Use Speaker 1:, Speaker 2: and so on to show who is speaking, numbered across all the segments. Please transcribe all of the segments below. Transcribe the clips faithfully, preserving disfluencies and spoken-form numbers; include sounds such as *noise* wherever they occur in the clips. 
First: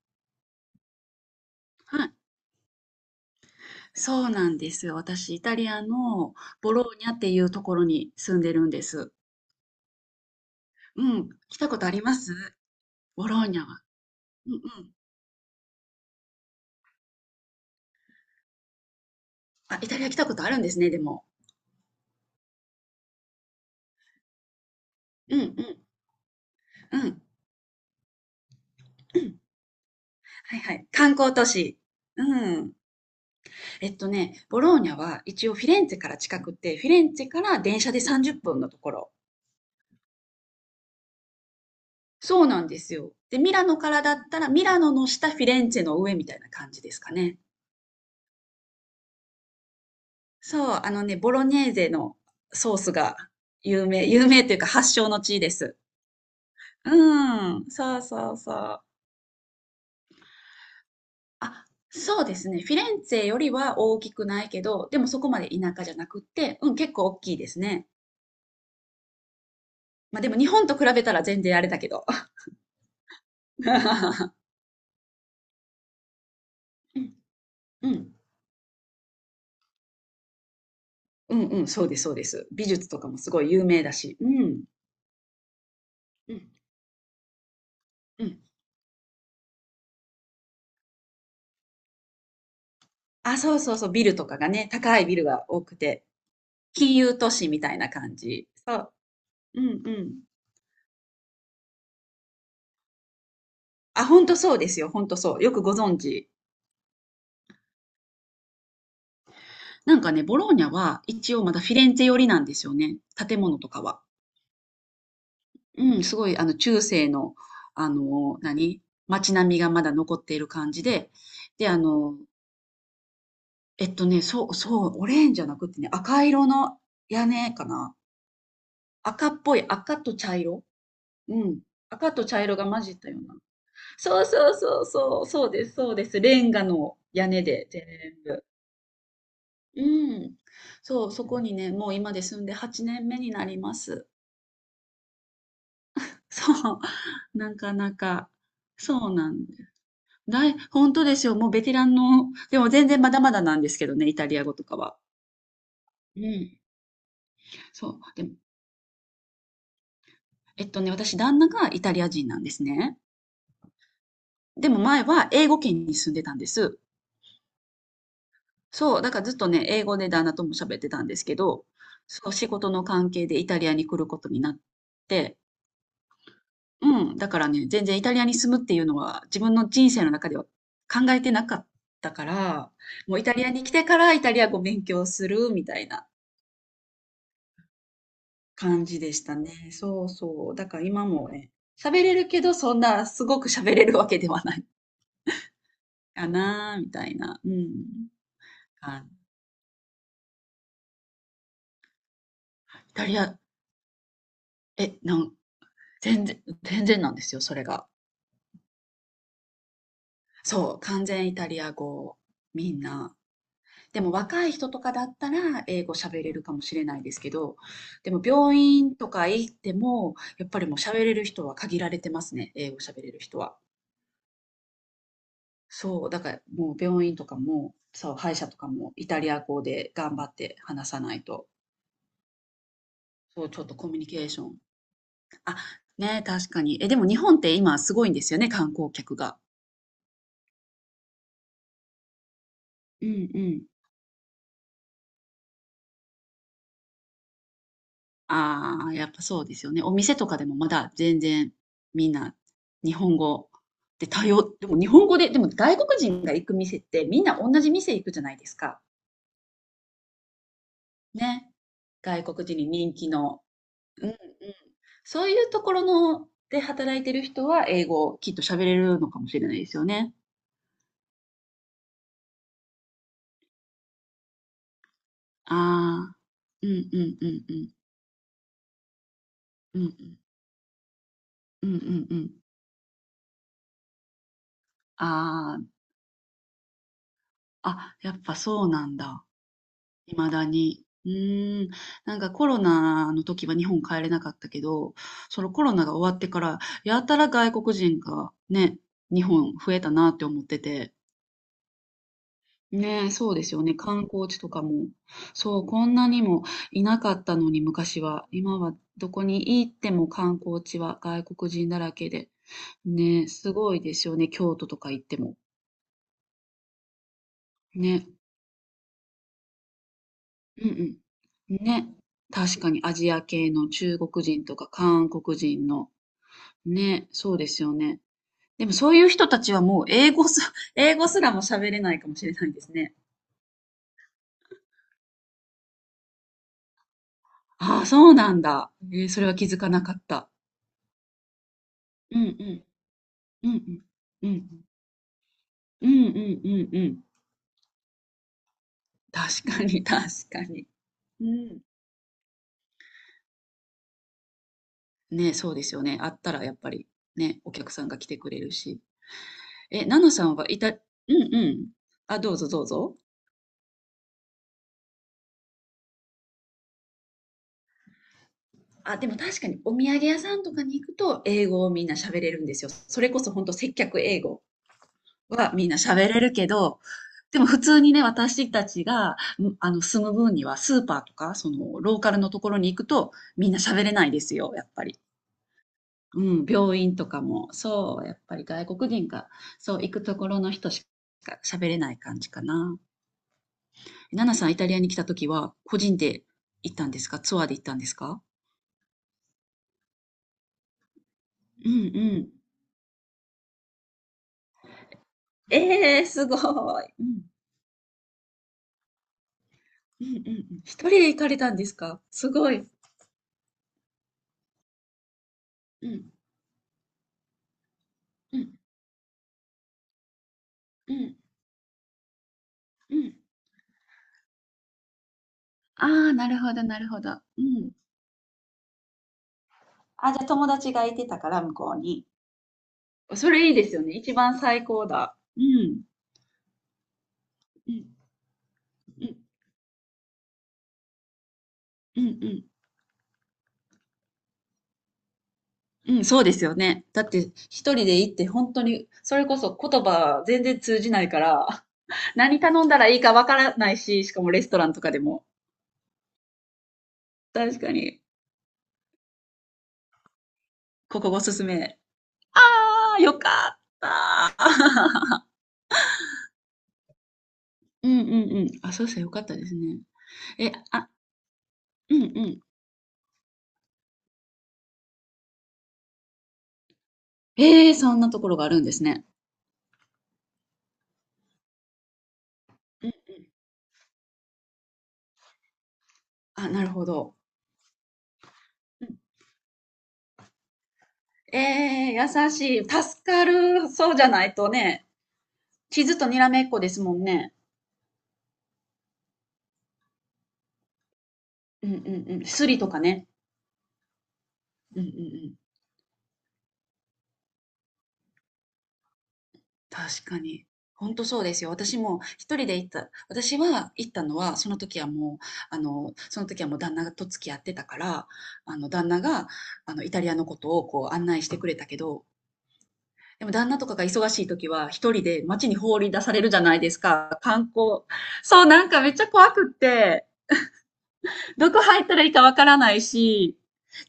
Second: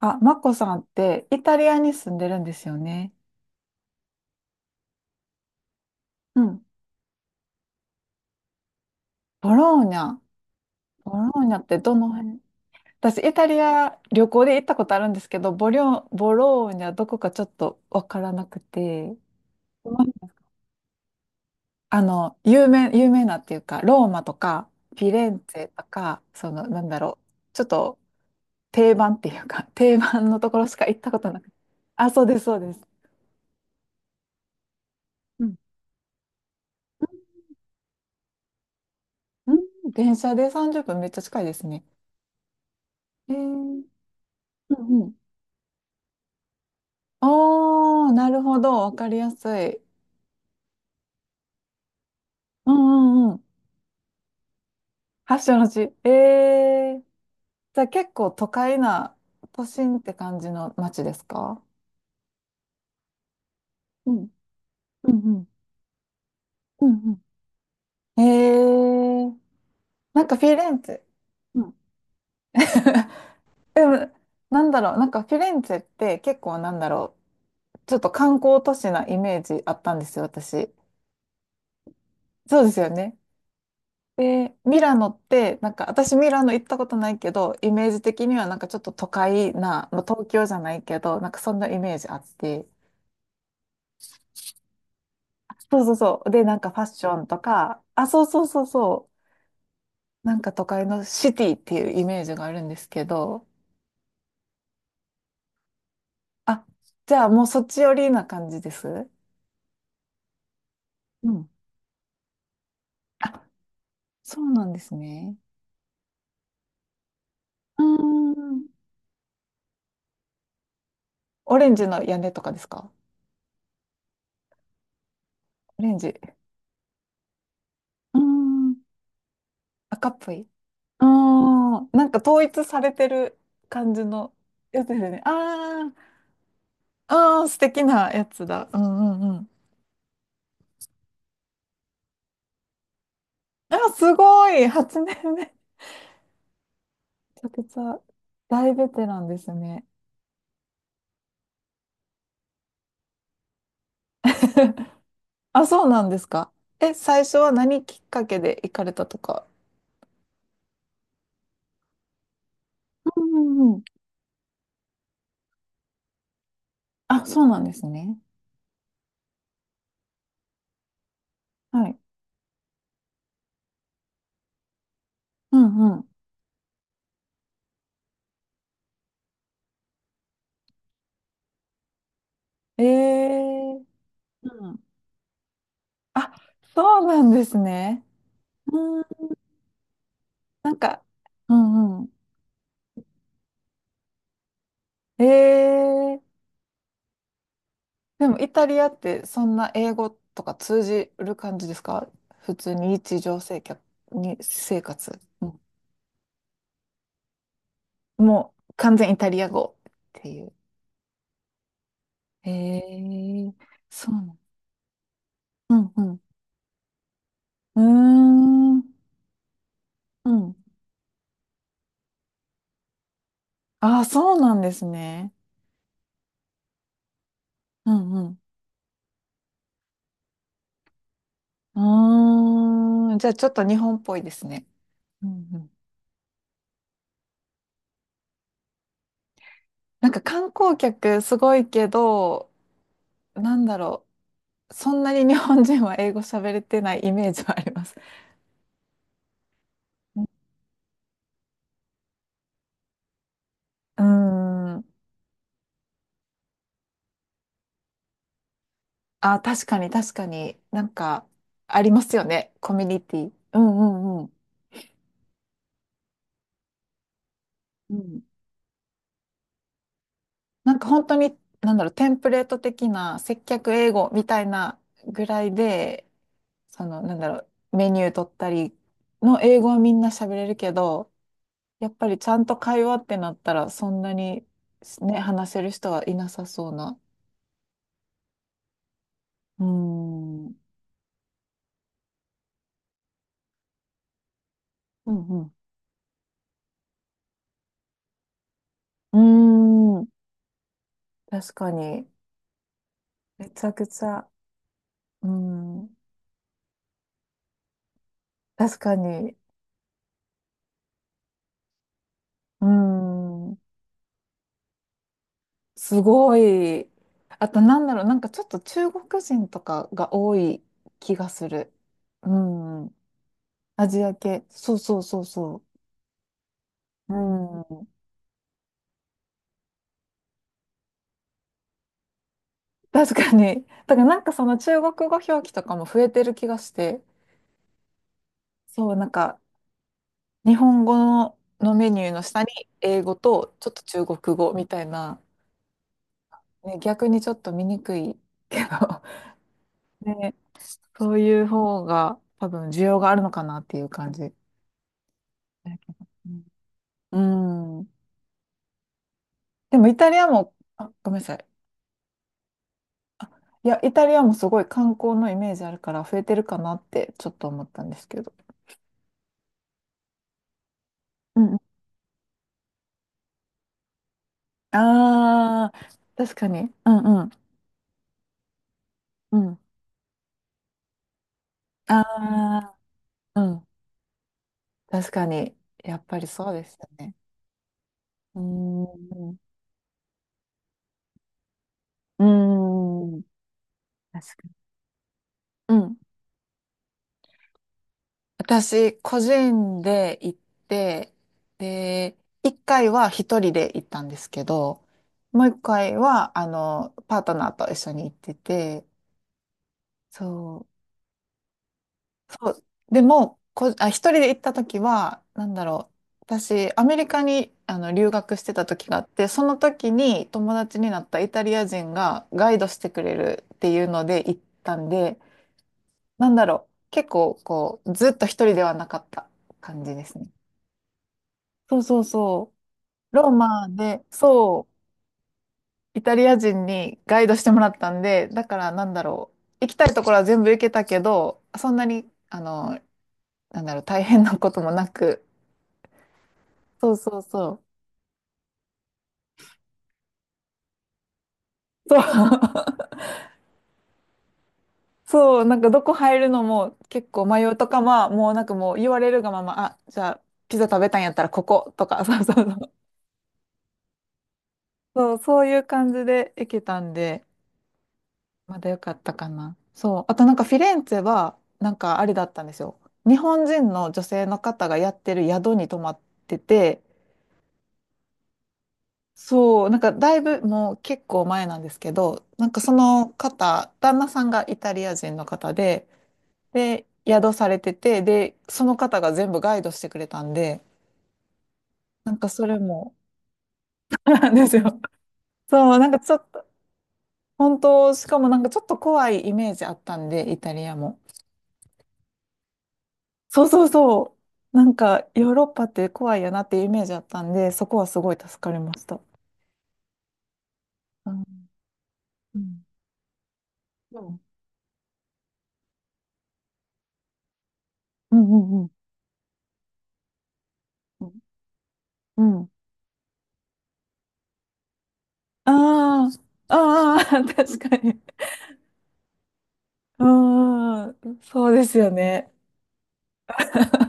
Speaker 1: あ、マコさんってイタリアに
Speaker 2: は
Speaker 1: 住
Speaker 2: い、
Speaker 1: んでるんですよね。
Speaker 2: そうなんですよ。私、イタリアの
Speaker 1: うん。
Speaker 2: ボローニャっていうところに住んでるんです。
Speaker 1: ボローニャ。
Speaker 2: う
Speaker 1: ボ
Speaker 2: ん、
Speaker 1: ローニ
Speaker 2: 来
Speaker 1: ャっ
Speaker 2: た
Speaker 1: て
Speaker 2: ことあ
Speaker 1: ど
Speaker 2: り
Speaker 1: の
Speaker 2: ます
Speaker 1: 辺？私、
Speaker 2: ボ
Speaker 1: イ
Speaker 2: ロ
Speaker 1: タ
Speaker 2: ーニ
Speaker 1: リ
Speaker 2: ャは。
Speaker 1: ア旅行
Speaker 2: うん
Speaker 1: で
Speaker 2: う
Speaker 1: 行ったこ
Speaker 2: ん。
Speaker 1: とあるんですけど、ボリョ、ボローニャどこかちょっとわからなくて、
Speaker 2: あ、イタリア来たことあるんですね、でも。
Speaker 1: あの、有名、有名なっていうか、ローマとか、フィレ
Speaker 2: うん
Speaker 1: ン
Speaker 2: う
Speaker 1: ツェと
Speaker 2: ん。
Speaker 1: か、その、なん
Speaker 2: う
Speaker 1: だろ
Speaker 2: ん。
Speaker 1: う、ちょっと定番
Speaker 2: う
Speaker 1: って
Speaker 2: ん
Speaker 1: いうか、定番のと
Speaker 2: は
Speaker 1: こ
Speaker 2: い
Speaker 1: ろ
Speaker 2: は
Speaker 1: しか
Speaker 2: い。
Speaker 1: 行った
Speaker 2: 観
Speaker 1: こと
Speaker 2: 光
Speaker 1: な
Speaker 2: 都
Speaker 1: くて。
Speaker 2: 市。
Speaker 1: あ、そ
Speaker 2: う
Speaker 1: うです、そうで
Speaker 2: ん。
Speaker 1: す。
Speaker 2: えっとね、ボローニャは
Speaker 1: う
Speaker 2: 一
Speaker 1: ん。
Speaker 2: 応フィレンツェから近くて、フィレンツェから電車でさんじゅっぷんのところ。
Speaker 1: うん、電車でさんじゅっぷんめっちゃ近いですね。
Speaker 2: そうなんですよ。
Speaker 1: えー、
Speaker 2: で、
Speaker 1: う
Speaker 2: ミラノ
Speaker 1: ん
Speaker 2: からだったら、ミラノ
Speaker 1: う
Speaker 2: の
Speaker 1: ん
Speaker 2: 下、フィレンツェの上みたいな感じですかね。
Speaker 1: おー、なるほど。わかりやすい。
Speaker 2: そう、あのね、ボロネーゼの
Speaker 1: う
Speaker 2: ソースが
Speaker 1: んうんうん。
Speaker 2: 有名、有名というか発祥の地
Speaker 1: 発
Speaker 2: で
Speaker 1: 祥の
Speaker 2: す。
Speaker 1: 地。ええ。
Speaker 2: うん、
Speaker 1: じゃあ
Speaker 2: そう
Speaker 1: 結構
Speaker 2: そう
Speaker 1: 都
Speaker 2: そ
Speaker 1: 会
Speaker 2: う。
Speaker 1: な、都心って感じの街ですか？
Speaker 2: あ、そうですね。フィレンツェよりは大
Speaker 1: う
Speaker 2: きく
Speaker 1: ん。
Speaker 2: ないけど、でも
Speaker 1: うん
Speaker 2: そこ
Speaker 1: う
Speaker 2: ま
Speaker 1: ん。
Speaker 2: で田舎じゃなくって、うん、
Speaker 1: う
Speaker 2: 結構大
Speaker 1: ん
Speaker 2: きいですね。
Speaker 1: うんええ。
Speaker 2: まあ
Speaker 1: なん
Speaker 2: で
Speaker 1: か
Speaker 2: も
Speaker 1: フ
Speaker 2: 日
Speaker 1: ィ
Speaker 2: 本
Speaker 1: レ
Speaker 2: と
Speaker 1: ン
Speaker 2: 比
Speaker 1: ツェ、
Speaker 2: べたら全然あ
Speaker 1: う
Speaker 2: れ
Speaker 1: ん、
Speaker 2: だけど。*laughs* う
Speaker 1: なんだろう、なんかフィレンツェって結構なんだ
Speaker 2: ん、
Speaker 1: ろう、
Speaker 2: う
Speaker 1: ちょっと
Speaker 2: ん、
Speaker 1: 観光都市なイメージあったんですよ、私。
Speaker 2: うん、うんそうです、そうです。
Speaker 1: そう
Speaker 2: 美
Speaker 1: です
Speaker 2: 術
Speaker 1: よ
Speaker 2: とか
Speaker 1: ね。
Speaker 2: もすごい有名だし。う
Speaker 1: で、
Speaker 2: ん、
Speaker 1: ミラノって、なんか私ミ
Speaker 2: う
Speaker 1: ラ
Speaker 2: ん、
Speaker 1: ノ行ったことないけど、イメージ
Speaker 2: う
Speaker 1: 的に
Speaker 2: ん。
Speaker 1: はなんかちょっと都会な、まあ、東京じゃないけど、なんかそんなイメージあって。
Speaker 2: あ、そうそうそう、ビルとかがね、高いビルが多く
Speaker 1: そうそう
Speaker 2: て、
Speaker 1: そう。で、なんかファッ
Speaker 2: 金
Speaker 1: シ
Speaker 2: 融
Speaker 1: ョン
Speaker 2: 都
Speaker 1: と
Speaker 2: 市みたい
Speaker 1: か、
Speaker 2: な
Speaker 1: あ、
Speaker 2: 感
Speaker 1: そうそう
Speaker 2: じ。
Speaker 1: そう
Speaker 2: そう、
Speaker 1: そ
Speaker 2: うん、うん。
Speaker 1: う。なんか都会のシティっていうイメージがあるんですけど、
Speaker 2: あ、ほんとそうですよ。ほんとそう。よくご存知。
Speaker 1: あ、じゃあもうそっち寄りな感じです。
Speaker 2: なんかね、ボローニャは
Speaker 1: う
Speaker 2: 一応
Speaker 1: ん。
Speaker 2: まだフィレンツェ寄りなんですよね。建
Speaker 1: あ、
Speaker 2: 物とかは。
Speaker 1: そうなんですね。
Speaker 2: うん、すごい、あの、中世の、
Speaker 1: う
Speaker 2: あ
Speaker 1: ー
Speaker 2: の、
Speaker 1: ん。
Speaker 2: 何街並みがまだ残っている感じで。
Speaker 1: オ
Speaker 2: で、
Speaker 1: レン
Speaker 2: あ
Speaker 1: ジの
Speaker 2: の、
Speaker 1: 屋根とかですか？
Speaker 2: えっとね、そう、そう、オレンジじゃなくて
Speaker 1: オ
Speaker 2: ね、
Speaker 1: レンジ。う
Speaker 2: 赤色の屋根かな。
Speaker 1: ーん。
Speaker 2: 赤っぽい、赤
Speaker 1: 赤
Speaker 2: と
Speaker 1: っぽ
Speaker 2: 茶
Speaker 1: い。
Speaker 2: 色。
Speaker 1: あ
Speaker 2: うん。
Speaker 1: あ、なん
Speaker 2: 赤
Speaker 1: か
Speaker 2: と
Speaker 1: 統
Speaker 2: 茶色
Speaker 1: 一
Speaker 2: が
Speaker 1: さ
Speaker 2: 混じ
Speaker 1: れ
Speaker 2: っ
Speaker 1: て
Speaker 2: たような。
Speaker 1: る感じ
Speaker 2: そう
Speaker 1: の
Speaker 2: そうそ
Speaker 1: や
Speaker 2: う
Speaker 1: つですよ
Speaker 2: そ
Speaker 1: ね。
Speaker 2: う、そうです、
Speaker 1: あ
Speaker 2: そうです。レンガの屋
Speaker 1: ああ
Speaker 2: 根
Speaker 1: あ素
Speaker 2: で、
Speaker 1: 敵
Speaker 2: 全
Speaker 1: なやつ
Speaker 2: 部。
Speaker 1: だ。うんうんうん。
Speaker 2: うん。そう、そこにね、もう今で住んではちねんめになりま
Speaker 1: あ、
Speaker 2: す。
Speaker 1: すごい！ はちねんめ 年目。め
Speaker 2: *laughs* そう、
Speaker 1: ちゃ
Speaker 2: な
Speaker 1: く
Speaker 2: か
Speaker 1: ち
Speaker 2: な
Speaker 1: ゃ
Speaker 2: か。
Speaker 1: 大ベテ
Speaker 2: そう
Speaker 1: ラン
Speaker 2: な
Speaker 1: で
Speaker 2: ん
Speaker 1: す
Speaker 2: です
Speaker 1: ね。
Speaker 2: だい本当ですよ、もうベテランのでも全然まだまだなんですけどね、イタリア語とかは。
Speaker 1: *laughs* あ、そうなんで
Speaker 2: う
Speaker 1: すか。
Speaker 2: ん。
Speaker 1: え、最初は何
Speaker 2: そ
Speaker 1: き
Speaker 2: う、
Speaker 1: っか
Speaker 2: でも、
Speaker 1: けで行かれたとか。
Speaker 2: えっとね、私旦那がイタリア人なんですね。
Speaker 1: うんうんうん。
Speaker 2: でも前は英語圏に住んでたんです。
Speaker 1: あ、そうなんですね。
Speaker 2: そう、だからずっとね、英語で旦那とも喋ってたんですけど、
Speaker 1: はい。
Speaker 2: そう、仕事の関係でイタリアに来ることになって、
Speaker 1: うんうん。
Speaker 2: うん、だからね、全然イタリアに住むっていうのは自分の人生の中では考えてなかったから、
Speaker 1: え
Speaker 2: もうイタリアに来
Speaker 1: え。
Speaker 2: てからイタリア語
Speaker 1: うん。
Speaker 2: 勉強するみたいな
Speaker 1: あ、そうなんですね。
Speaker 2: 感じ
Speaker 1: うん、
Speaker 2: でしたね。そうそう。だ
Speaker 1: なん
Speaker 2: から
Speaker 1: か、
Speaker 2: 今もね、
Speaker 1: うんう
Speaker 2: 喋
Speaker 1: ん。
Speaker 2: れるけどそんなすごく喋れるわけではない
Speaker 1: え
Speaker 2: か
Speaker 1: え。
Speaker 2: な、みたいな。うん。
Speaker 1: でもイタリアっ
Speaker 2: あ、
Speaker 1: てそんな英語とか通じる感じですか？普通に
Speaker 2: イタリ
Speaker 1: 日
Speaker 2: ア、
Speaker 1: 常生活、に生
Speaker 2: え、な
Speaker 1: 活。
Speaker 2: ん、
Speaker 1: うん。
Speaker 2: 全然、全然なんですよ、それが。
Speaker 1: もう完全イタリア語っていう。
Speaker 2: そう、完全イタリア語。
Speaker 1: へ
Speaker 2: みんな。
Speaker 1: え、
Speaker 2: で
Speaker 1: そ
Speaker 2: も
Speaker 1: うなん。
Speaker 2: 若い人とかだったら
Speaker 1: う
Speaker 2: 英語
Speaker 1: ん
Speaker 2: 喋れるかもしれないですけど、
Speaker 1: う
Speaker 2: でも病
Speaker 1: ん。うーん。
Speaker 2: 院とか行っても、
Speaker 1: う
Speaker 2: やっ
Speaker 1: ん。
Speaker 2: ぱりもう喋れる人は限られてますね、英語喋れる人は。
Speaker 1: ああ、そうなんですね。
Speaker 2: そう、だからもう病院とかも、
Speaker 1: うん
Speaker 2: そう、
Speaker 1: う
Speaker 2: 歯医
Speaker 1: ん。
Speaker 2: 者とかもイタリア語で頑張って話さないと、
Speaker 1: うーん。じゃあち
Speaker 2: そ
Speaker 1: ょ
Speaker 2: う、
Speaker 1: っ
Speaker 2: ちょ
Speaker 1: と
Speaker 2: っ
Speaker 1: 日
Speaker 2: とコミ
Speaker 1: 本
Speaker 2: ュ
Speaker 1: っ
Speaker 2: ニ
Speaker 1: ぽい
Speaker 2: ケー
Speaker 1: で
Speaker 2: シ
Speaker 1: す
Speaker 2: ョン。
Speaker 1: ね。うんう
Speaker 2: あ、
Speaker 1: ん。
Speaker 2: ね、確かに。え、でも日本って今すごいんですよね、観光客が。
Speaker 1: なんか観光客すごいけど、
Speaker 2: うんう
Speaker 1: なん
Speaker 2: ん。
Speaker 1: だろう。そんなに日本人は英語喋れてないイメージはあります。
Speaker 2: ああ、やっぱそうですよね。お店とかでもまだ全然みんな日本語
Speaker 1: う
Speaker 2: で対応で
Speaker 1: ー
Speaker 2: も
Speaker 1: ん。
Speaker 2: 日本語で、でも外国人が行く店ってみんな同じ店行くじゃないですか。
Speaker 1: あ、確かに確かに、なんか
Speaker 2: ね。
Speaker 1: あります
Speaker 2: 外
Speaker 1: よ
Speaker 2: 国
Speaker 1: ね。
Speaker 2: 人に
Speaker 1: コミュ
Speaker 2: 人
Speaker 1: ニ
Speaker 2: 気
Speaker 1: ティ。
Speaker 2: の。
Speaker 1: うんうんうん。
Speaker 2: うん。そういうところので働いてる人は英
Speaker 1: う
Speaker 2: 語を
Speaker 1: ん。
Speaker 2: きっと喋れるのかもしれないですよね。
Speaker 1: なんか本当に、なんだろう、テンプレート的な接客英語みたいなぐらいで、
Speaker 2: ああ。う
Speaker 1: そ
Speaker 2: んう
Speaker 1: の、な
Speaker 2: ん
Speaker 1: ん
Speaker 2: う
Speaker 1: だろ
Speaker 2: んうん。
Speaker 1: う、メニュー取ったりの英語
Speaker 2: う
Speaker 1: は
Speaker 2: んう
Speaker 1: みんな
Speaker 2: ん。
Speaker 1: 喋れるけど、
Speaker 2: うんう
Speaker 1: やっぱ
Speaker 2: んう
Speaker 1: りち
Speaker 2: ん。
Speaker 1: ゃんと会話ってなったらそんなに、ね、話
Speaker 2: あ
Speaker 1: せる人はいなさそうな。
Speaker 2: あ、あ、やっぱそうなんだ。
Speaker 1: うー
Speaker 2: 未だ
Speaker 1: ん。うん
Speaker 2: に。うーん、なんかコロナの時は日本帰れなかったけど、そ
Speaker 1: う
Speaker 2: のコロナが終わってから、やたら外国人がね、日本増えた
Speaker 1: ん。うーん。
Speaker 2: なって思ってて。
Speaker 1: 確かに。
Speaker 2: ねえ、そうで
Speaker 1: め
Speaker 2: すよ
Speaker 1: ちゃ
Speaker 2: ね。
Speaker 1: く
Speaker 2: 観
Speaker 1: ちゃ。
Speaker 2: 光地とかも。
Speaker 1: うー
Speaker 2: そう、こん
Speaker 1: ん。
Speaker 2: なにもいなかったのに昔は。今は
Speaker 1: 確か
Speaker 2: どこ
Speaker 1: に。
Speaker 2: に行っても観光地は外国人だらけで。
Speaker 1: う
Speaker 2: ねえ、す
Speaker 1: ん。
Speaker 2: ごいですよね。京都とか行っても。
Speaker 1: すごい。あと、なんだろう、
Speaker 2: ね。
Speaker 1: なんかちょっと中国人とかが多い
Speaker 2: うん
Speaker 1: 気がす
Speaker 2: うん。
Speaker 1: る。
Speaker 2: ね。
Speaker 1: う
Speaker 2: 確かにア
Speaker 1: ん。
Speaker 2: ジア系の
Speaker 1: ア
Speaker 2: 中
Speaker 1: ジア
Speaker 2: 国
Speaker 1: 系。
Speaker 2: 人とか
Speaker 1: そうそう
Speaker 2: 韓
Speaker 1: そう
Speaker 2: 国
Speaker 1: そ
Speaker 2: 人の。ね。
Speaker 1: う。
Speaker 2: そうで
Speaker 1: う
Speaker 2: すよ
Speaker 1: ん。
Speaker 2: ね。でもそういう人たちはもう英語す、*laughs* 英語すらも喋れないかもしれないですね。
Speaker 1: 確かに。だからなんかその中国語表記とかも増えてる気がして。
Speaker 2: ああ、そうなんだ。
Speaker 1: そう、な
Speaker 2: えー、
Speaker 1: ん
Speaker 2: それは
Speaker 1: か
Speaker 2: 気づかなかった。
Speaker 1: 日本語の、のメニュー
Speaker 2: う
Speaker 1: の
Speaker 2: ん
Speaker 1: 下
Speaker 2: う
Speaker 1: に
Speaker 2: ん。
Speaker 1: 英語
Speaker 2: う
Speaker 1: と
Speaker 2: んう
Speaker 1: ちょっと
Speaker 2: ん。
Speaker 1: 中
Speaker 2: う
Speaker 1: 国語
Speaker 2: ん
Speaker 1: みたいな。
Speaker 2: うんうんうん
Speaker 1: ね、
Speaker 2: うん。
Speaker 1: 逆にちょっと見にくいけど。
Speaker 2: 確かに、確
Speaker 1: ね、
Speaker 2: かに。
Speaker 1: そう
Speaker 2: う
Speaker 1: いう
Speaker 2: ん。
Speaker 1: 方が多分需要があるのかなっていう感じ。だけ
Speaker 2: ね、そうですよね。
Speaker 1: ど。
Speaker 2: あったらやっぱり
Speaker 1: う
Speaker 2: ね、お客
Speaker 1: ん。う
Speaker 2: さん
Speaker 1: ん。
Speaker 2: が来てくれるし。
Speaker 1: で
Speaker 2: え、
Speaker 1: もイ
Speaker 2: ナ
Speaker 1: タ
Speaker 2: ナ
Speaker 1: リ
Speaker 2: さ
Speaker 1: ア
Speaker 2: んは
Speaker 1: も、
Speaker 2: イタ、う
Speaker 1: あ、ご
Speaker 2: ん
Speaker 1: めんなさ
Speaker 2: う
Speaker 1: い。
Speaker 2: ん。あ、どうぞどうぞ。
Speaker 1: あ、いや、イタリアもすごい観光のイメージあるから増えてるかなってちょっと思ったんですけど。
Speaker 2: あ、でも確かにお土産屋さんとかに行くと
Speaker 1: う
Speaker 2: 英
Speaker 1: んう
Speaker 2: 語を
Speaker 1: ん。
Speaker 2: みんな喋れるんですよ。それこそ本当接客英語はみん
Speaker 1: ああ、
Speaker 2: な喋れる
Speaker 1: 確か
Speaker 2: け
Speaker 1: に。
Speaker 2: ど、
Speaker 1: うんうん。
Speaker 2: でも普通にね、私たちが、
Speaker 1: う
Speaker 2: ん
Speaker 1: ん。
Speaker 2: あの、住む分にはスーパーとか、その、ローカルのところに
Speaker 1: あ
Speaker 2: 行くと
Speaker 1: あ、
Speaker 2: み
Speaker 1: う
Speaker 2: んな
Speaker 1: ん。
Speaker 2: 喋れないですよ、やっぱり。
Speaker 1: 確かに。やっぱ
Speaker 2: う
Speaker 1: り
Speaker 2: ん、
Speaker 1: そうです
Speaker 2: 病
Speaker 1: よ
Speaker 2: 院と
Speaker 1: ね。
Speaker 2: かも、そう、やっぱ
Speaker 1: うー
Speaker 2: り外国人が、
Speaker 1: ん。
Speaker 2: そう、行くところの人しか喋れない感
Speaker 1: うー
Speaker 2: じかな。
Speaker 1: ん。
Speaker 2: ナ
Speaker 1: 確
Speaker 2: ナ
Speaker 1: か
Speaker 2: さん、
Speaker 1: に。
Speaker 2: イタリアに来た時は、
Speaker 1: う
Speaker 2: 個
Speaker 1: ん。
Speaker 2: 人で行ったんですかツアーで行ったんですか
Speaker 1: 私、個人で行って、
Speaker 2: うんう
Speaker 1: で、
Speaker 2: ん。
Speaker 1: 一回は一人で行ったんですけど、もう一回
Speaker 2: ええーす
Speaker 1: は、
Speaker 2: ご
Speaker 1: あ
Speaker 2: い。
Speaker 1: の、
Speaker 2: う
Speaker 1: パ
Speaker 2: ん
Speaker 1: ートナーと一緒に行ってて、
Speaker 2: うんうんうん。
Speaker 1: そ
Speaker 2: 一人で行かれたんですか？す
Speaker 1: う、
Speaker 2: ご
Speaker 1: そう、
Speaker 2: い。
Speaker 1: でも、こ、あ、一人で行った時は、なんだ
Speaker 2: う
Speaker 1: ろ
Speaker 2: ん。
Speaker 1: う、私、アメリカに、あの、留学
Speaker 2: う
Speaker 1: して
Speaker 2: ん。
Speaker 1: た時があって、その時に友達に
Speaker 2: う
Speaker 1: なっ
Speaker 2: ん。
Speaker 1: たイタリア人がガイドして
Speaker 2: う
Speaker 1: くれ
Speaker 2: ん。
Speaker 1: るっていうので行ったんで、
Speaker 2: ああ、な
Speaker 1: なん
Speaker 2: る
Speaker 1: だ
Speaker 2: ほど
Speaker 1: ろう、
Speaker 2: なるほ
Speaker 1: 結
Speaker 2: ど。
Speaker 1: 構、
Speaker 2: うん。
Speaker 1: こう、ずっと一人ではなかった感じで
Speaker 2: あ、
Speaker 1: す
Speaker 2: じゃ、
Speaker 1: ね。
Speaker 2: 友達がいてたから、向こ
Speaker 1: そ
Speaker 2: う
Speaker 1: うそう
Speaker 2: に。
Speaker 1: そう。ロ
Speaker 2: そ
Speaker 1: ー
Speaker 2: れいいで
Speaker 1: マ
Speaker 2: すよね。
Speaker 1: で、
Speaker 2: 一番最
Speaker 1: そ
Speaker 2: 高だ。うん。
Speaker 1: う、イタリア人にガイドしてもら
Speaker 2: う
Speaker 1: っ
Speaker 2: ん。
Speaker 1: たんで、だからなんだ
Speaker 2: うん。
Speaker 1: ろう、行きたいところは全部行けたけど、そんな
Speaker 2: うん
Speaker 1: に、
Speaker 2: う
Speaker 1: あ
Speaker 2: ん。
Speaker 1: の、なんだろう、大変なこともなく、
Speaker 2: うん、そうですよね。
Speaker 1: そう
Speaker 2: だっ
Speaker 1: そ
Speaker 2: て、
Speaker 1: うそ
Speaker 2: 一
Speaker 1: う、
Speaker 2: 人で行って本当に、それこそ言葉全然通じないから、*laughs*
Speaker 1: そう、
Speaker 2: 何頼んだ
Speaker 1: *laughs*
Speaker 2: らいいかわからないし、しかもレストランとかでも。
Speaker 1: そう、なんかどこ入るのも結構迷う
Speaker 2: 確
Speaker 1: と
Speaker 2: か
Speaker 1: か、
Speaker 2: に、
Speaker 1: まあ、もうなんかもう言われるがまま、あ、じゃあ、ピザ食べた
Speaker 2: こ
Speaker 1: んや
Speaker 2: こ
Speaker 1: っ
Speaker 2: お
Speaker 1: たら
Speaker 2: す
Speaker 1: こ
Speaker 2: す
Speaker 1: こ
Speaker 2: め。
Speaker 1: とか、そうそう
Speaker 2: あ
Speaker 1: そう、
Speaker 2: あ、よかった。
Speaker 1: そう、そういう感じで行けたんで、
Speaker 2: うんうんうん。
Speaker 1: まだ
Speaker 2: あ、
Speaker 1: よ
Speaker 2: そう
Speaker 1: か
Speaker 2: した
Speaker 1: っ
Speaker 2: らよ
Speaker 1: た
Speaker 2: かっ
Speaker 1: か
Speaker 2: たです
Speaker 1: な。
Speaker 2: ね。
Speaker 1: そう。あとなんか
Speaker 2: え、
Speaker 1: フィレン
Speaker 2: あ、
Speaker 1: ツェは、なんか
Speaker 2: うん
Speaker 1: あれ
Speaker 2: う
Speaker 1: だっ
Speaker 2: ん。
Speaker 1: たんですよ。日本人の女性の方がやってる宿に泊まってて、
Speaker 2: ええ、そんなところがあるんですね。
Speaker 1: そう、なんかだいぶもう結構前なんですけど、なんかそ
Speaker 2: う
Speaker 1: の
Speaker 2: ん。
Speaker 1: 方、旦那さんがイタリア人の方で、
Speaker 2: あ、なるほ
Speaker 1: で、
Speaker 2: ど。
Speaker 1: 宿されてて、で、その
Speaker 2: うん。
Speaker 1: 方が全部ガイドしてくれたんで、
Speaker 2: ええ、優
Speaker 1: なんかそれ
Speaker 2: しい。助
Speaker 1: も、
Speaker 2: かる。そうじ
Speaker 1: *laughs*
Speaker 2: ゃな
Speaker 1: なん
Speaker 2: い
Speaker 1: で
Speaker 2: と
Speaker 1: すよ。
Speaker 2: ね、
Speaker 1: そう、なん
Speaker 2: 傷
Speaker 1: か
Speaker 2: と
Speaker 1: ちょ
Speaker 2: にら
Speaker 1: っ
Speaker 2: め
Speaker 1: と、
Speaker 2: っこですもんね。
Speaker 1: 本当、しかもなんかちょっと怖いイメージあったんで、イタリアも。
Speaker 2: うんうんうん。スリとかね。
Speaker 1: そうそうそう。なん
Speaker 2: うんうんう
Speaker 1: か、ヨー
Speaker 2: ん。
Speaker 1: ロッパって怖いやなっていうイメージあったんで、そこはすごい助かりました。
Speaker 2: 確かに。ほんと
Speaker 1: う
Speaker 2: そうです
Speaker 1: ん。
Speaker 2: よ。私も一
Speaker 1: う
Speaker 2: 人で
Speaker 1: ん。
Speaker 2: 行った私は行ったの
Speaker 1: そ
Speaker 2: は、その時はもう、あの、その時はもう旦那と付き合ってたから、
Speaker 1: うんう
Speaker 2: あ
Speaker 1: んう
Speaker 2: の、
Speaker 1: ん
Speaker 2: 旦那が、あの、イタリアのことをこう
Speaker 1: う
Speaker 2: 案内してくれたけど
Speaker 1: ん。うん。
Speaker 2: でも旦那とかが忙しい時は一人で街に放り出
Speaker 1: あ
Speaker 2: さ
Speaker 1: ー
Speaker 2: れるじゃないです
Speaker 1: あ
Speaker 2: か。
Speaker 1: ー、*laughs*
Speaker 2: 観
Speaker 1: 確か
Speaker 2: 光。
Speaker 1: に。
Speaker 2: そう、なんかめっちゃ怖くっ
Speaker 1: う
Speaker 2: て、
Speaker 1: ん、そ
Speaker 2: ど
Speaker 1: う
Speaker 2: こ
Speaker 1: です
Speaker 2: 入っ
Speaker 1: よ
Speaker 2: たらいいか
Speaker 1: ね。
Speaker 2: わからないし、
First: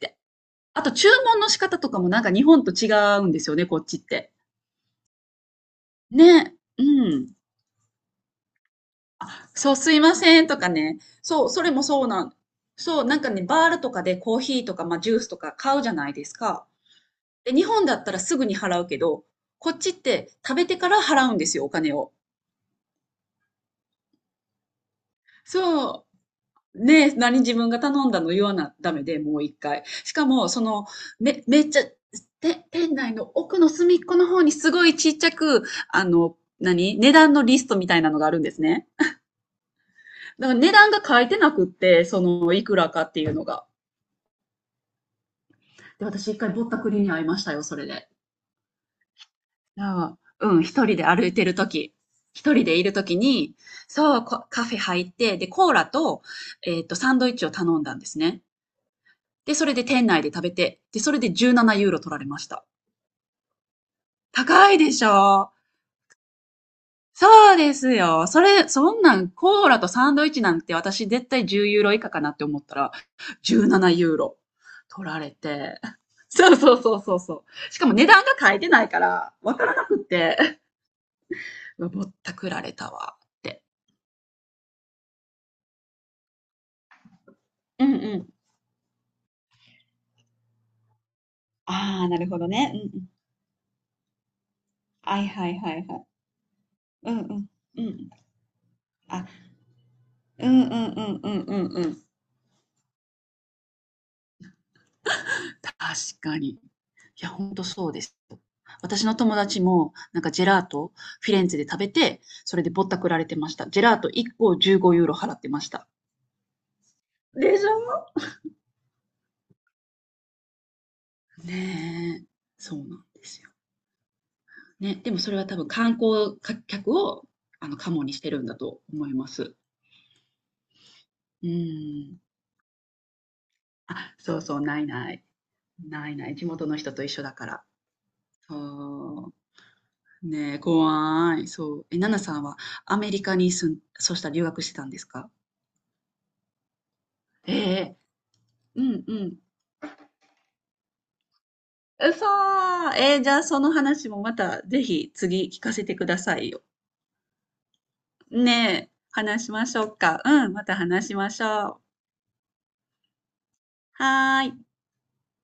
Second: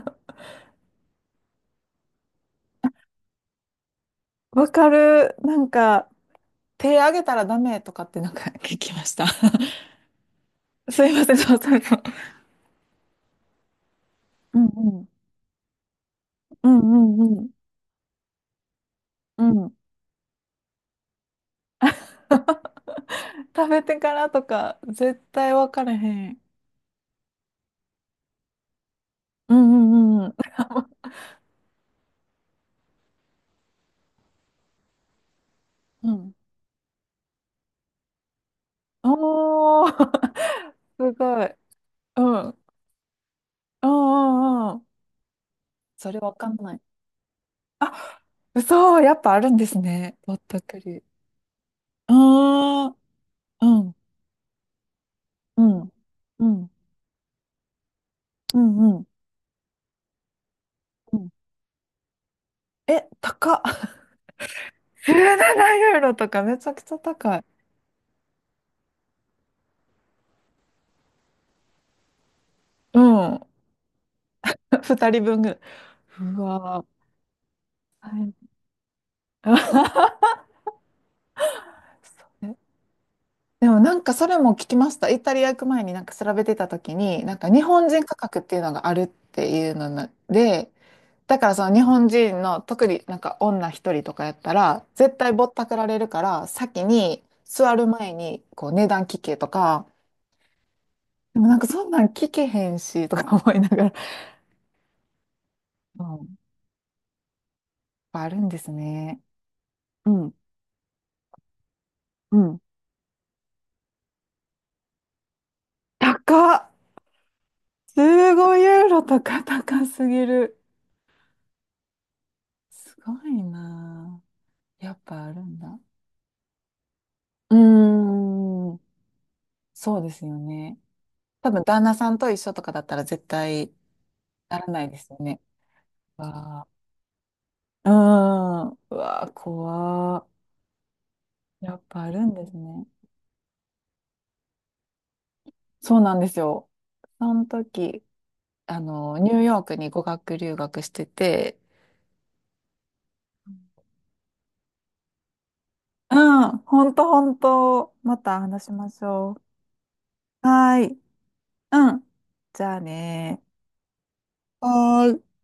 Speaker 2: で、あと注文の仕方とかもなんか日本と違うんですよね、こっちって。
Speaker 1: わかる。なんか、
Speaker 2: ね。う
Speaker 1: 手あげた
Speaker 2: ん。
Speaker 1: らダメとかってなんか聞きました。*laughs*
Speaker 2: そう、すいませんとかね。
Speaker 1: すいません、
Speaker 2: そう、
Speaker 1: そう
Speaker 2: それ
Speaker 1: そう
Speaker 2: も
Speaker 1: そう。
Speaker 2: そうなん。そう、なんかね、バールとかでコー
Speaker 1: う
Speaker 2: ヒ
Speaker 1: ん
Speaker 2: ーとか、
Speaker 1: う
Speaker 2: まあ、
Speaker 1: ん。
Speaker 2: ジュースとか買うじゃないですか。
Speaker 1: うんうんうん。
Speaker 2: で、日本だったらすぐに払うけど、
Speaker 1: う
Speaker 2: こ
Speaker 1: ん。
Speaker 2: っちって食べてから払うんですよ、お金を。
Speaker 1: *laughs* 食べてからとか、絶対わから
Speaker 2: そ
Speaker 1: へん。
Speaker 2: う。ね、何自分が頼んだの言わなダメで、もう
Speaker 1: う
Speaker 2: 一
Speaker 1: ん
Speaker 2: 回。
Speaker 1: う
Speaker 2: し
Speaker 1: んうん
Speaker 2: か
Speaker 1: うん。
Speaker 2: も、その、め、めっちゃ、て、店内の奥の隅っこの方にすごいちっちゃく、あ
Speaker 1: うん。
Speaker 2: の、何値段のリストみたいなのがあるんですね。
Speaker 1: おー、
Speaker 2: だか
Speaker 1: *laughs*
Speaker 2: ら値段が
Speaker 1: す
Speaker 2: 書いて
Speaker 1: ご
Speaker 2: な
Speaker 1: い。
Speaker 2: くって、そ
Speaker 1: うん。う
Speaker 2: の、
Speaker 1: ん
Speaker 2: いくらかっていうのが。
Speaker 1: うんうん。
Speaker 2: で、
Speaker 1: それ
Speaker 2: 私
Speaker 1: わ
Speaker 2: 一
Speaker 1: か
Speaker 2: 回
Speaker 1: ん
Speaker 2: ぼっ
Speaker 1: な
Speaker 2: た
Speaker 1: い。
Speaker 2: くりに会いましたよ、それで。
Speaker 1: あ、嘘、やっぱあるんです
Speaker 2: あ
Speaker 1: ね。
Speaker 2: あ、
Speaker 1: ぼっ
Speaker 2: う
Speaker 1: た
Speaker 2: ん、
Speaker 1: く
Speaker 2: 一人
Speaker 1: り。う
Speaker 2: で歩いてるとき、
Speaker 1: ー
Speaker 2: 一人でいる
Speaker 1: ん。
Speaker 2: ときに、
Speaker 1: うん。
Speaker 2: そう、こカフェ入って、で、
Speaker 1: う
Speaker 2: コー
Speaker 1: ん。う
Speaker 2: ラ
Speaker 1: ん。
Speaker 2: と、
Speaker 1: うん。
Speaker 2: えっと、サンドイッチを頼んだんですね。
Speaker 1: うん
Speaker 2: で、それで店内で食べて、で、そ
Speaker 1: う
Speaker 2: れ
Speaker 1: ん。
Speaker 2: でじゅうななユーロ取られました。
Speaker 1: え、高っ。*laughs*
Speaker 2: 高いでしょ
Speaker 1: じゅうななユーロとかめちゃくちゃ高い。
Speaker 2: そうですよ。それ、そんなん、コーラとサンドイッチなんて私絶対じゅうユーロ以下かなって思ったら、
Speaker 1: うん。
Speaker 2: じゅうななユーロ
Speaker 1: *laughs*
Speaker 2: 取
Speaker 1: 2
Speaker 2: られ
Speaker 1: 人分ぐらい。
Speaker 2: て。*laughs*
Speaker 1: う
Speaker 2: そうそ
Speaker 1: わ
Speaker 2: う
Speaker 1: ー。
Speaker 2: そうそうそう。しかも値
Speaker 1: は
Speaker 2: 段
Speaker 1: い。
Speaker 2: が書いてないから、わからなくって、うわぼったくられ
Speaker 1: *laughs*
Speaker 2: たわって。
Speaker 1: でもなんかそれも聞きました。イタリア行く前になんか調べてた時に、なんか日
Speaker 2: う
Speaker 1: 本
Speaker 2: ん
Speaker 1: 人価
Speaker 2: うん。
Speaker 1: 格っていうのがあるっていうのなで、だからその日
Speaker 2: あ
Speaker 1: 本
Speaker 2: あ、なるほ
Speaker 1: 人
Speaker 2: ど
Speaker 1: の
Speaker 2: ね。う
Speaker 1: 特
Speaker 2: んう
Speaker 1: に
Speaker 2: ん。
Speaker 1: なんか女一人とかやったら絶
Speaker 2: はい
Speaker 1: 対ぼ
Speaker 2: は
Speaker 1: っ
Speaker 2: い
Speaker 1: た
Speaker 2: は
Speaker 1: くら
Speaker 2: いは
Speaker 1: れ
Speaker 2: い。
Speaker 1: るから先
Speaker 2: うん
Speaker 1: に
Speaker 2: うん。
Speaker 1: 座
Speaker 2: う
Speaker 1: る
Speaker 2: ん。
Speaker 1: 前にこう値段聞
Speaker 2: あ、
Speaker 1: けとか、
Speaker 2: うんうんうんう
Speaker 1: で
Speaker 2: ん
Speaker 1: もな
Speaker 2: う
Speaker 1: んか
Speaker 2: んう
Speaker 1: そん
Speaker 2: ん。
Speaker 1: なん聞けへんしとか思いながら、
Speaker 2: 確
Speaker 1: うん、やっ
Speaker 2: かに。いや、ほんとそうです。
Speaker 1: ぱあるんです
Speaker 2: 私の
Speaker 1: ね。
Speaker 2: 友達も、
Speaker 1: う
Speaker 2: なんか
Speaker 1: ん
Speaker 2: ジェラート、フィレンツェで食べて、
Speaker 1: う
Speaker 2: そ
Speaker 1: ん。
Speaker 2: れでぼったくられてました。ジェラートいっこじゅうごユーロ払ってました。
Speaker 1: 高っ。
Speaker 2: でしょ
Speaker 1: じゅうごユーロとか高すぎる。
Speaker 2: ねえ、そうなん
Speaker 1: すご
Speaker 2: です
Speaker 1: い
Speaker 2: よ。
Speaker 1: な。ぁや
Speaker 2: ね、
Speaker 1: っ
Speaker 2: でも
Speaker 1: ぱ
Speaker 2: そ
Speaker 1: あ
Speaker 2: れ
Speaker 1: る
Speaker 2: は多
Speaker 1: ん
Speaker 2: 分
Speaker 1: だ。
Speaker 2: 観光客を、
Speaker 1: う
Speaker 2: あの、カモにしてるんだ
Speaker 1: ーん、
Speaker 2: と思います。
Speaker 1: そうですよね。
Speaker 2: う
Speaker 1: 多分旦那さん
Speaker 2: ん。
Speaker 1: と一緒とかだったら絶対
Speaker 2: あ、そうそ
Speaker 1: な
Speaker 2: う、
Speaker 1: ら
Speaker 2: な
Speaker 1: な
Speaker 2: い
Speaker 1: いです
Speaker 2: な
Speaker 1: よ
Speaker 2: い。
Speaker 1: ね。
Speaker 2: ないない。地元
Speaker 1: わ、
Speaker 2: の人と一緒だから。
Speaker 1: うん。うわ
Speaker 2: そ
Speaker 1: ー、怖
Speaker 2: う。ねえ、怖い。
Speaker 1: ー。や
Speaker 2: そ
Speaker 1: っ
Speaker 2: う。え、
Speaker 1: ぱ
Speaker 2: ナ
Speaker 1: あ
Speaker 2: ナ
Speaker 1: るん
Speaker 2: さん
Speaker 1: です
Speaker 2: は
Speaker 1: ね。
Speaker 2: アメリカに住ん、そうしたら留学してたんですか
Speaker 1: そうなんですよ。その
Speaker 2: ええ、
Speaker 1: 時、あ
Speaker 2: うんう
Speaker 1: の、ニュ
Speaker 2: ん。
Speaker 1: ーヨークに語学留学してて、
Speaker 2: うそー。えー、じゃあその話もまたぜひ次聞かせてく
Speaker 1: う
Speaker 2: ださい
Speaker 1: ん、
Speaker 2: よ。
Speaker 1: ほんとほんと、また話しま
Speaker 2: ねえ、
Speaker 1: しょ
Speaker 2: 話しましょうか。
Speaker 1: う。
Speaker 2: うん、ま
Speaker 1: は
Speaker 2: た
Speaker 1: ーい。
Speaker 2: 話しましょう。
Speaker 1: うん。じゃあね
Speaker 2: はー
Speaker 1: ー。
Speaker 2: い。
Speaker 1: はーい。